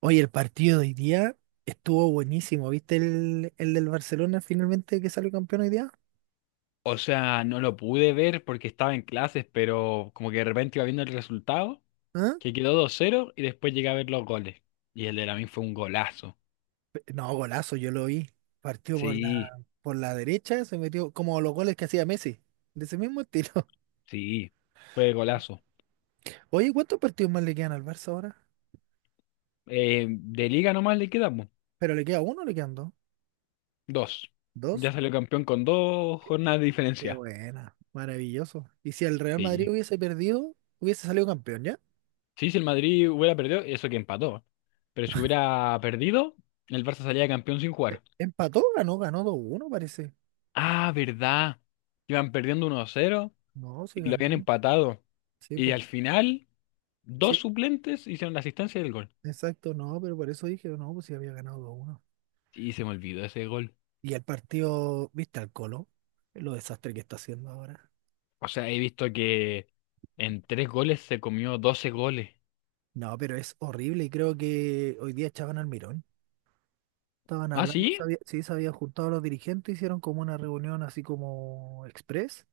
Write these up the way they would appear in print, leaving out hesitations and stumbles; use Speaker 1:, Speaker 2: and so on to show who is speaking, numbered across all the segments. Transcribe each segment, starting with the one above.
Speaker 1: Oye, el partido de hoy día estuvo buenísimo. ¿Viste el del Barcelona finalmente que salió campeón hoy día?
Speaker 2: O sea, no lo pude ver porque estaba en clases, pero como que de repente iba viendo el resultado,
Speaker 1: ¿Ah?
Speaker 2: que quedó 2-0 y después llegué a ver los goles. Y el de Lamine fue un golazo.
Speaker 1: No, golazo, yo lo vi. Partió
Speaker 2: Sí,
Speaker 1: por la derecha, se metió como los goles que hacía Messi, de ese mismo estilo.
Speaker 2: sí, fue golazo.
Speaker 1: Oye, ¿cuántos partidos más le quedan al Barça ahora?
Speaker 2: De liga nomás le quedamos
Speaker 1: ¿Pero le queda uno o le quedan dos?
Speaker 2: dos. Ya
Speaker 1: ¿Dos?
Speaker 2: salió campeón con dos jornadas de
Speaker 1: Qué
Speaker 2: diferencia.
Speaker 1: buena, maravilloso. Y si el Real Madrid
Speaker 2: Sí.
Speaker 1: hubiese perdido, hubiese salido campeón, ¿ya?
Speaker 2: Sí, si el Madrid hubiera perdido, eso que empató. Pero si hubiera perdido, el Barça salía campeón sin jugar.
Speaker 1: ¿Empató? Ganó, ganó dos uno parece.
Speaker 2: Ah, ¿verdad? Iban perdiendo 1-0
Speaker 1: No, sí
Speaker 2: y lo habían
Speaker 1: ganó.
Speaker 2: empatado.
Speaker 1: Sí,
Speaker 2: Y al final, dos
Speaker 1: pues.
Speaker 2: suplentes hicieron la asistencia del gol.
Speaker 1: Exacto, no, pero por eso dije, no, pues si había ganado 2-1.
Speaker 2: Y se me olvidó ese gol.
Speaker 1: Y el partido, ¿viste al Colo? Lo desastre que está haciendo ahora.
Speaker 2: O sea, he visto que en tres goles se comió 12 goles.
Speaker 1: No, pero es horrible y creo que hoy día echaban al Mirón. Estaban
Speaker 2: ¿Ah,
Speaker 1: hablando,
Speaker 2: sí?
Speaker 1: sí, se habían juntado los dirigentes, hicieron como una reunión así como express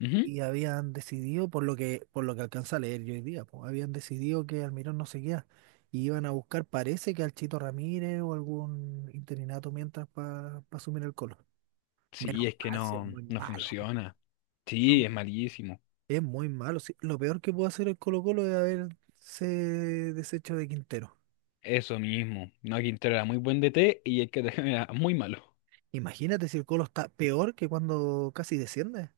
Speaker 2: Ujú.
Speaker 1: y habían decidido, por lo que alcanza a leer yo hoy día, pues, habían decidido que Almirón no seguía y iban a buscar, parece que al Chito Ramírez o algún interinato mientras para asumir el Colo.
Speaker 2: Sí,
Speaker 1: Menos
Speaker 2: es que
Speaker 1: mal, si es
Speaker 2: no,
Speaker 1: muy
Speaker 2: no
Speaker 1: malo.
Speaker 2: funciona. Sí, es malísimo.
Speaker 1: Es muy malo, sí. Lo peor que pudo hacer el Colo-Colo es haberse deshecho de Quintero.
Speaker 2: Eso mismo. No, Quintero era muy buen D T y el que era muy malo.
Speaker 1: Imagínate si el Colo está peor que cuando casi desciende.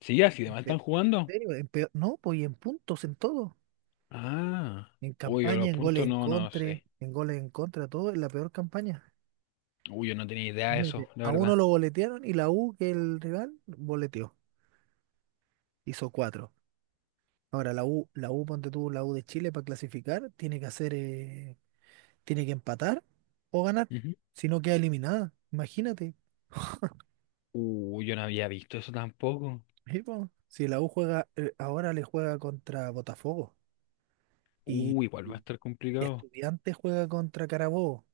Speaker 2: Sí, así de
Speaker 1: ¿En
Speaker 2: mal están jugando.
Speaker 1: serio? No, pues y en puntos, en todo.
Speaker 2: Ah.
Speaker 1: En
Speaker 2: Uy, yo
Speaker 1: campaña,
Speaker 2: los puntos no sé.
Speaker 1: en goles en contra, todo, en la peor campaña.
Speaker 2: Uy, yo no tenía idea de eso,
Speaker 1: Imagínate,
Speaker 2: la
Speaker 1: a uno
Speaker 2: verdad.
Speaker 1: lo boletearon y la U, que el rival, boleteó. Hizo cuatro. Ahora la U, ponte tú, la U de Chile para clasificar, tiene que hacer, tiene que empatar o ganar.
Speaker 2: Ujú.
Speaker 1: Si no queda eliminada, imagínate.
Speaker 2: Uy, yo no había visto eso tampoco.
Speaker 1: Sí, po. Si la U juega, ahora le juega contra Botafogo y
Speaker 2: Igual va a estar complicado.
Speaker 1: Estudiantes juega contra Carabobo.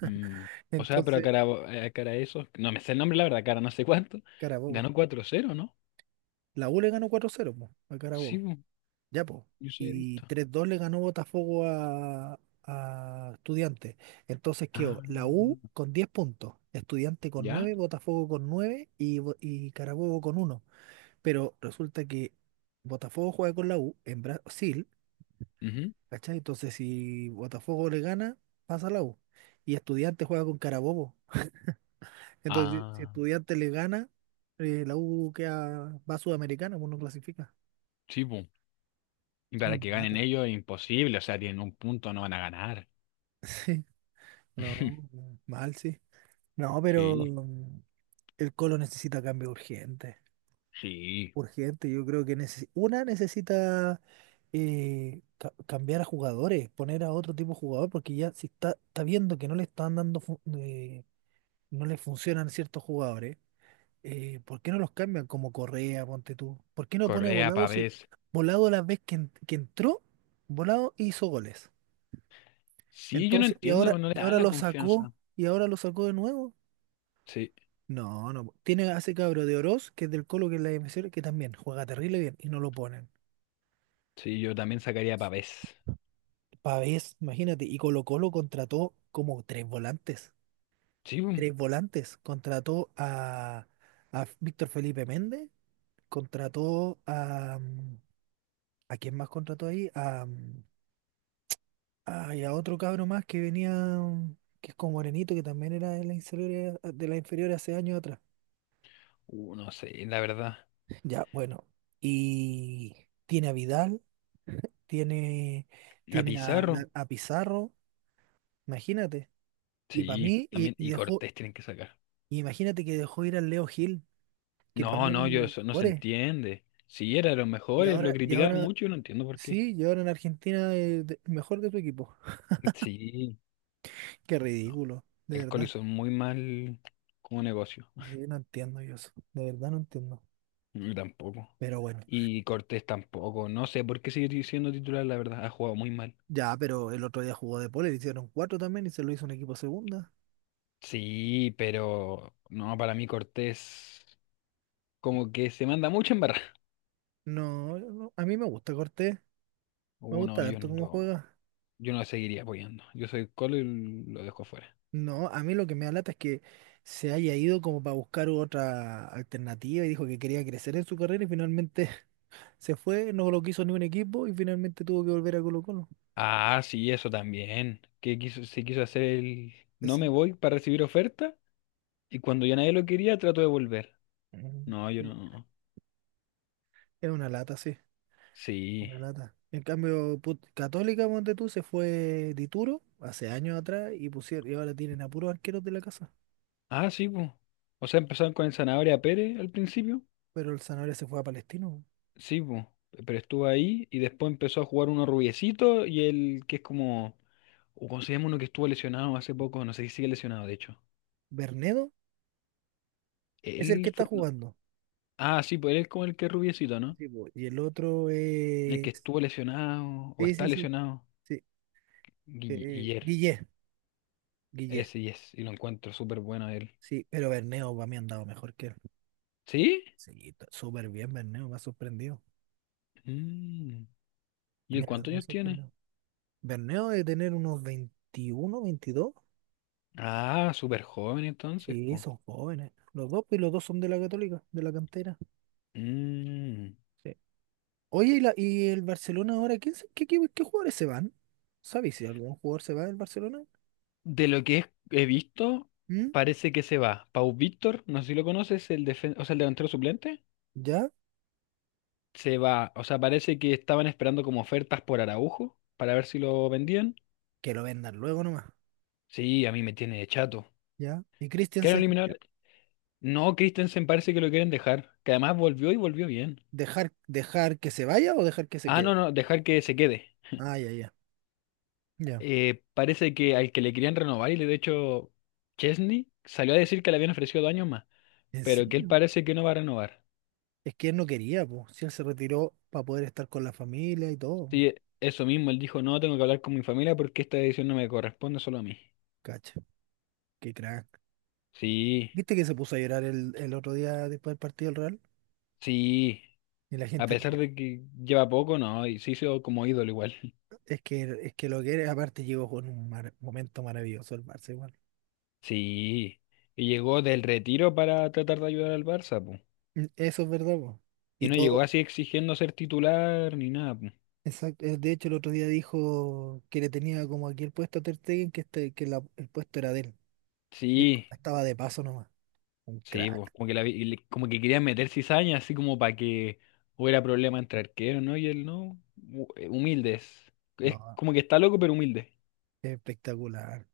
Speaker 2: Mm. O sea, pero a
Speaker 1: Entonces,
Speaker 2: cara, a cara a eso, no me sé el nombre, la verdad, cara no sé cuánto.
Speaker 1: Carabobo.
Speaker 2: Ganó cuatro cero, ¿no?
Speaker 1: La U le ganó cuatro cero po, a
Speaker 2: Sí,
Speaker 1: Carabobo.
Speaker 2: bu,
Speaker 1: Ya, po.
Speaker 2: yo sí he
Speaker 1: Y
Speaker 2: visto.
Speaker 1: tres dos le ganó Botafogo a Estudiantes. Entonces
Speaker 2: Ah,
Speaker 1: quedó la U con 10 puntos, Estudiante con
Speaker 2: ¿ya?
Speaker 1: nueve, Botafogo con 9 y, y Carabobo con uno. Pero resulta que Botafogo juega con la U en Brasil.
Speaker 2: Ujú.
Speaker 1: ¿Cachai? Entonces, si Botafogo le gana, pasa la U. Y Estudiantes juega con Carabobo. Entonces, si
Speaker 2: Ah,
Speaker 1: Estudiantes le gana, la U queda, va a Sudamericana, pues no clasifica.
Speaker 2: sí, bu. Y
Speaker 1: Es
Speaker 2: para
Speaker 1: una
Speaker 2: que ganen
Speaker 1: lata.
Speaker 2: ellos es imposible, o sea, tienen un punto, no van a ganar.
Speaker 1: Sí, no, mal, sí. No, pero
Speaker 2: Sí,
Speaker 1: el Colo necesita cambio urgente.
Speaker 2: sí.
Speaker 1: Urgente, yo creo que una necesita cambiar a jugadores, poner a otro tipo de jugador, porque ya si está, está viendo que no le están dando, no le funcionan ciertos jugadores. ¿Por qué no los cambian como Correa, ponte tú? ¿Por qué no pone a
Speaker 2: Correa,
Speaker 1: Volado si
Speaker 2: Pavés.
Speaker 1: Volado la vez que entró, Volado hizo goles?
Speaker 2: Sí, yo no
Speaker 1: Entonces,
Speaker 2: entiendo, no le
Speaker 1: y
Speaker 2: dan
Speaker 1: ahora
Speaker 2: la
Speaker 1: lo sacó,
Speaker 2: confianza.
Speaker 1: y ahora lo sacó de nuevo.
Speaker 2: Sí,
Speaker 1: No, no. Tiene a ese cabro de Oroz, que es del Colo, que es la MCR, que también juega terrible bien, y no lo ponen.
Speaker 2: sí, yo también sacaría a Pavés.
Speaker 1: Pavés, imagínate, y Colo Colo contrató como tres volantes.
Speaker 2: Sí, bu.
Speaker 1: Tres volantes. Contrató a Víctor Felipe Méndez, contrató a... ¿A quién más contrató ahí? A, ah, y a otro cabro más que venía, que es como morenito, que también era de la inferior, ah, de la inferior hace años atrás.
Speaker 2: No sé, la verdad.
Speaker 1: Ya, bueno. Y tiene a Vidal, tiene,
Speaker 2: A
Speaker 1: tiene
Speaker 2: Pizarro.
Speaker 1: a Pizarro, imagínate. Y para
Speaker 2: Sí,
Speaker 1: mí,
Speaker 2: también.
Speaker 1: y
Speaker 2: Y
Speaker 1: dejó,
Speaker 2: Cortés tienen que sacar.
Speaker 1: y imagínate que dejó ir al Leo Gil, que para
Speaker 2: No,
Speaker 1: mí era
Speaker 2: no,
Speaker 1: uno de
Speaker 2: yo
Speaker 1: los
Speaker 2: eso no se
Speaker 1: mejores.
Speaker 2: entiende. Sí, era de los mejores, lo
Speaker 1: Y
Speaker 2: criticaban
Speaker 1: ahora,
Speaker 2: mucho y no entiendo por qué.
Speaker 1: sí, y ahora en Argentina mejor de tu equipo.
Speaker 2: Sí,
Speaker 1: Qué
Speaker 2: no.
Speaker 1: ridículo, de
Speaker 2: El Coli
Speaker 1: verdad.
Speaker 2: hizo muy mal como negocio.
Speaker 1: Sí, no entiendo yo eso, de verdad no entiendo.
Speaker 2: Yo tampoco.
Speaker 1: Pero bueno.
Speaker 2: Y Cortés tampoco. No sé por qué sigue siendo titular, la verdad. Ha jugado muy mal.
Speaker 1: Ya, pero el otro día jugó de pole, le hicieron cuatro también y se lo hizo un equipo segunda.
Speaker 2: Sí, pero no, para mí Cortés como que se manda mucho en barra.
Speaker 1: No, no, a mí me gusta Cortés, me
Speaker 2: Uh, no,
Speaker 1: gusta
Speaker 2: yo
Speaker 1: harto
Speaker 2: no
Speaker 1: cómo
Speaker 2: lo,
Speaker 1: juega.
Speaker 2: yo no lo seguiría apoyando. Yo soy Colo y lo dejo fuera.
Speaker 1: No, a mí lo que me da lata es que se haya ido como para buscar otra alternativa y dijo que quería crecer en su carrera y finalmente se fue, no lo quiso ni un equipo y finalmente tuvo que volver a Colo-Colo.
Speaker 2: Ah, sí, eso también. Que quiso, se quiso hacer el no
Speaker 1: Es,
Speaker 2: me voy para recibir oferta y cuando ya nadie lo quería trató de volver.
Speaker 1: Mm.
Speaker 2: No, yo
Speaker 1: es
Speaker 2: no.
Speaker 1: es una lata, sí,
Speaker 2: Sí.
Speaker 1: una lata. En cambio, Católica, ponte tú, se fue Dituro hace años atrás y pusieron, y ahora tienen a puros arqueros de la casa.
Speaker 2: Ah, sí, pues. O sea, empezaron con el Zanahoria Pérez al principio.
Speaker 1: Pero el Sanabria se fue a Palestino.
Speaker 2: Sí, pues. Pero estuvo ahí y después empezó a jugar uno rubiecito y el que es como... O ¿cómo se llama uno que estuvo lesionado hace poco? No sé si sigue lesionado, de hecho.
Speaker 1: Bernedo es el que
Speaker 2: Él
Speaker 1: está
Speaker 2: fue... no.
Speaker 1: jugando.
Speaker 2: Ah, sí, pues él es como el que es rubiecito, ¿no?
Speaker 1: Sí, po. Y el otro
Speaker 2: El
Speaker 1: es.
Speaker 2: que estuvo lesionado o
Speaker 1: Sí,
Speaker 2: está
Speaker 1: sí, sí,
Speaker 2: lesionado.
Speaker 1: sí.
Speaker 2: Guiller.
Speaker 1: Guille. Guille.
Speaker 2: Ese y es, y Lo encuentro súper bueno él.
Speaker 1: Sí, pero Bernedo para mí ha andado mejor que él.
Speaker 2: ¿Sí?
Speaker 1: Sí, está súper bien, Bernedo. Me ha sorprendido.
Speaker 2: Mm. ¿Y
Speaker 1: De
Speaker 2: él
Speaker 1: verdad
Speaker 2: cuántos
Speaker 1: me ha
Speaker 2: años tiene?
Speaker 1: sorprendido. Bernedo de tener unos 21 veintidós.
Speaker 2: Ah, súper joven entonces,
Speaker 1: Sí,
Speaker 2: po.
Speaker 1: son jóvenes. Los dos, pues, y los dos son de la Católica, de la cantera.
Speaker 2: Mm.
Speaker 1: Sí. Oye, ¿y, y el Barcelona ahora? ¿Quién, qué, qué jugadores se van? ¿Sabéis si algún jugador se va del Barcelona?
Speaker 2: De lo que es- He visto,
Speaker 1: ¿Mm?
Speaker 2: parece que se va. Pau Víctor, no sé si lo conoces, el o sea, el delantero suplente,
Speaker 1: ¿Ya?
Speaker 2: se va. O sea, parece que estaban esperando como ofertas por Araujo para ver si lo vendían.
Speaker 1: Que lo vendan luego nomás.
Speaker 2: Sí, a mí me tiene de chato.
Speaker 1: Ya. ¿Y
Speaker 2: ¿Quieren
Speaker 1: Christensen sería?
Speaker 2: eliminar? No, Christensen parece que lo quieren dejar, que además volvió y volvió bien.
Speaker 1: Dejar que se vaya o dejar que se
Speaker 2: Ah,
Speaker 1: quede?
Speaker 2: no, dejar que se quede.
Speaker 1: Ah, ya, ya. Ya.
Speaker 2: Parece que al que le querían renovar, y de hecho Chesney salió a decir que le habían ofrecido dos años más,
Speaker 1: ¿En
Speaker 2: pero que él
Speaker 1: serio?
Speaker 2: parece que no va a renovar.
Speaker 1: Es que él no quería, pues. Si él se retiró para poder estar con la familia y todo, po.
Speaker 2: Sí, eso mismo, él dijo, no, tengo que hablar con mi familia porque esta decisión no me corresponde solo a mí.
Speaker 1: Cacha. Qué crack.
Speaker 2: Sí,
Speaker 1: ¿Viste que se puso a llorar el otro día después del partido del Real?
Speaker 2: sí,
Speaker 1: Y la
Speaker 2: a
Speaker 1: gente
Speaker 2: pesar
Speaker 1: lo...
Speaker 2: de que lleva poco, no, y se hizo como ídolo igual.
Speaker 1: Es que lo que era, aparte llegó con un momento maravilloso el Barça igual.
Speaker 2: Sí, y llegó del retiro para tratar de ayudar al Barça, po.
Speaker 1: Eso es verdad, po.
Speaker 2: Y
Speaker 1: Y
Speaker 2: no
Speaker 1: todo,
Speaker 2: llegó así exigiendo ser titular ni nada, po.
Speaker 1: exacto. De hecho, el otro día dijo que le tenía como aquí el puesto a Ter Stegen, que, este, el puesto era de él, que él como
Speaker 2: Sí.
Speaker 1: estaba de paso nomás. Un
Speaker 2: Sí, pues,
Speaker 1: crack.
Speaker 2: como que, la, vi- y le- como que querían meter cizaña, así como para que hubiera problema entre arqueros, ¿no? Y él no. Humildes. Es
Speaker 1: No,
Speaker 2: como que está loco, pero humilde.
Speaker 1: espectacular.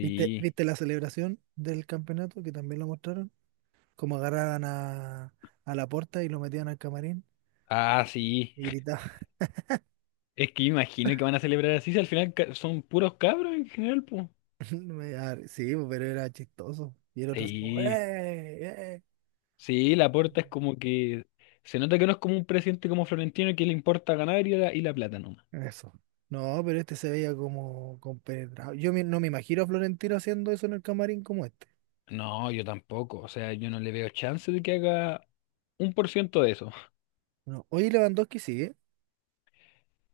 Speaker 1: Viste la celebración del campeonato que también lo mostraron? Cómo agarraban a Laporta y lo metían al camarín
Speaker 2: Ah, sí.
Speaker 1: y gritaban.
Speaker 2: Es que imagino que van a celebrar así, si al final son puros cabros en general, pues.
Speaker 1: Sí, pues, pero era chistoso. Y el otro así como,
Speaker 2: Sí.
Speaker 1: ¡eh!
Speaker 2: Sí,
Speaker 1: ¡Eh!
Speaker 2: Laporta es como que. Se nota que no es como un presidente como Florentino que le importa ganar y la plata nomás.
Speaker 1: Eso. No, pero este se veía como compenetrado. No me imagino a Florentino haciendo eso en el camarín como este.
Speaker 2: No, yo tampoco. O sea, yo no le veo chance de que haga un por ciento de eso.
Speaker 1: No. Oye, Lewandowski sigue.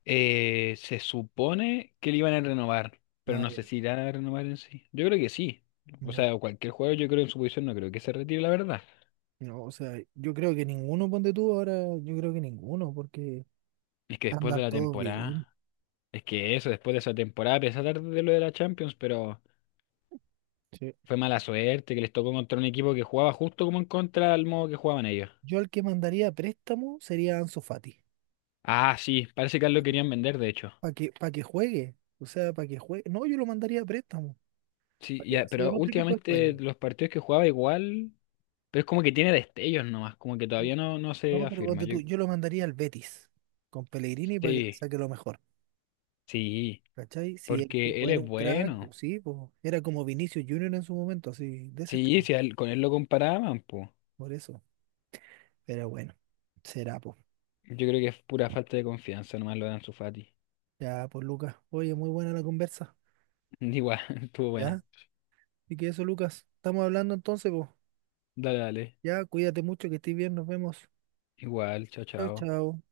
Speaker 2: Se supone que le iban a renovar, pero
Speaker 1: Ah,
Speaker 2: no sé
Speaker 1: ya.
Speaker 2: si irán a renovar en sí. Yo creo que sí. O
Speaker 1: Ya.
Speaker 2: sea, cualquier jugador, yo creo en su posición, no creo que se retire, la verdad.
Speaker 1: No, o sea, yo creo que ninguno, ponte tú ahora, yo creo que ninguno, porque
Speaker 2: Es que después de
Speaker 1: andan
Speaker 2: la
Speaker 1: todos bien.
Speaker 2: temporada, es que eso, Después de esa temporada, a pesar de lo de la Champions, pero
Speaker 1: Sí.
Speaker 2: fue mala suerte que les tocó contra un equipo que jugaba justo como en contra al modo que jugaban ellos.
Speaker 1: Yo al que mandaría a préstamo sería a Ansu Fati.
Speaker 2: Ah, sí, parece que lo querían vender, de hecho.
Speaker 1: Para que juegue. O sea, para que juegue. No, yo lo mandaría a préstamo.
Speaker 2: Sí,
Speaker 1: Para que
Speaker 2: ya,
Speaker 1: así en
Speaker 2: pero
Speaker 1: otro equipo de España.
Speaker 2: últimamente los partidos que jugaba igual, pero es como que tiene destellos nomás, como que
Speaker 1: Sí.
Speaker 2: todavía no se
Speaker 1: No, pero
Speaker 2: afirma.
Speaker 1: ponte
Speaker 2: Yo,
Speaker 1: tú, yo lo mandaría al Betis. Con Pellegrini para que le
Speaker 2: sí,
Speaker 1: saque lo mejor.
Speaker 2: sí.
Speaker 1: ¿Cachai? Si el
Speaker 2: Porque
Speaker 1: tipo
Speaker 2: él
Speaker 1: era
Speaker 2: es
Speaker 1: un crack,
Speaker 2: bueno.
Speaker 1: pues sí, pues, era como Vinicius Junior en su momento, así, de ese
Speaker 2: Sí,
Speaker 1: estilo.
Speaker 2: si a él- con él lo comparaban, pues.
Speaker 1: Por eso. Pero bueno, será, pues.
Speaker 2: Yo creo que es pura falta de confianza, nomás lo dan su Fati.
Speaker 1: Ya, pues, Lucas. Oye, muy buena la conversa.
Speaker 2: Igual, estuvo
Speaker 1: ¿Ya?
Speaker 2: buena.
Speaker 1: Y que eso, Lucas. Estamos hablando entonces, pues.
Speaker 2: Dale, dale.
Speaker 1: Ya, cuídate mucho, que estés bien, nos vemos.
Speaker 2: Igual, chao,
Speaker 1: Chao,
Speaker 2: chao.
Speaker 1: chao.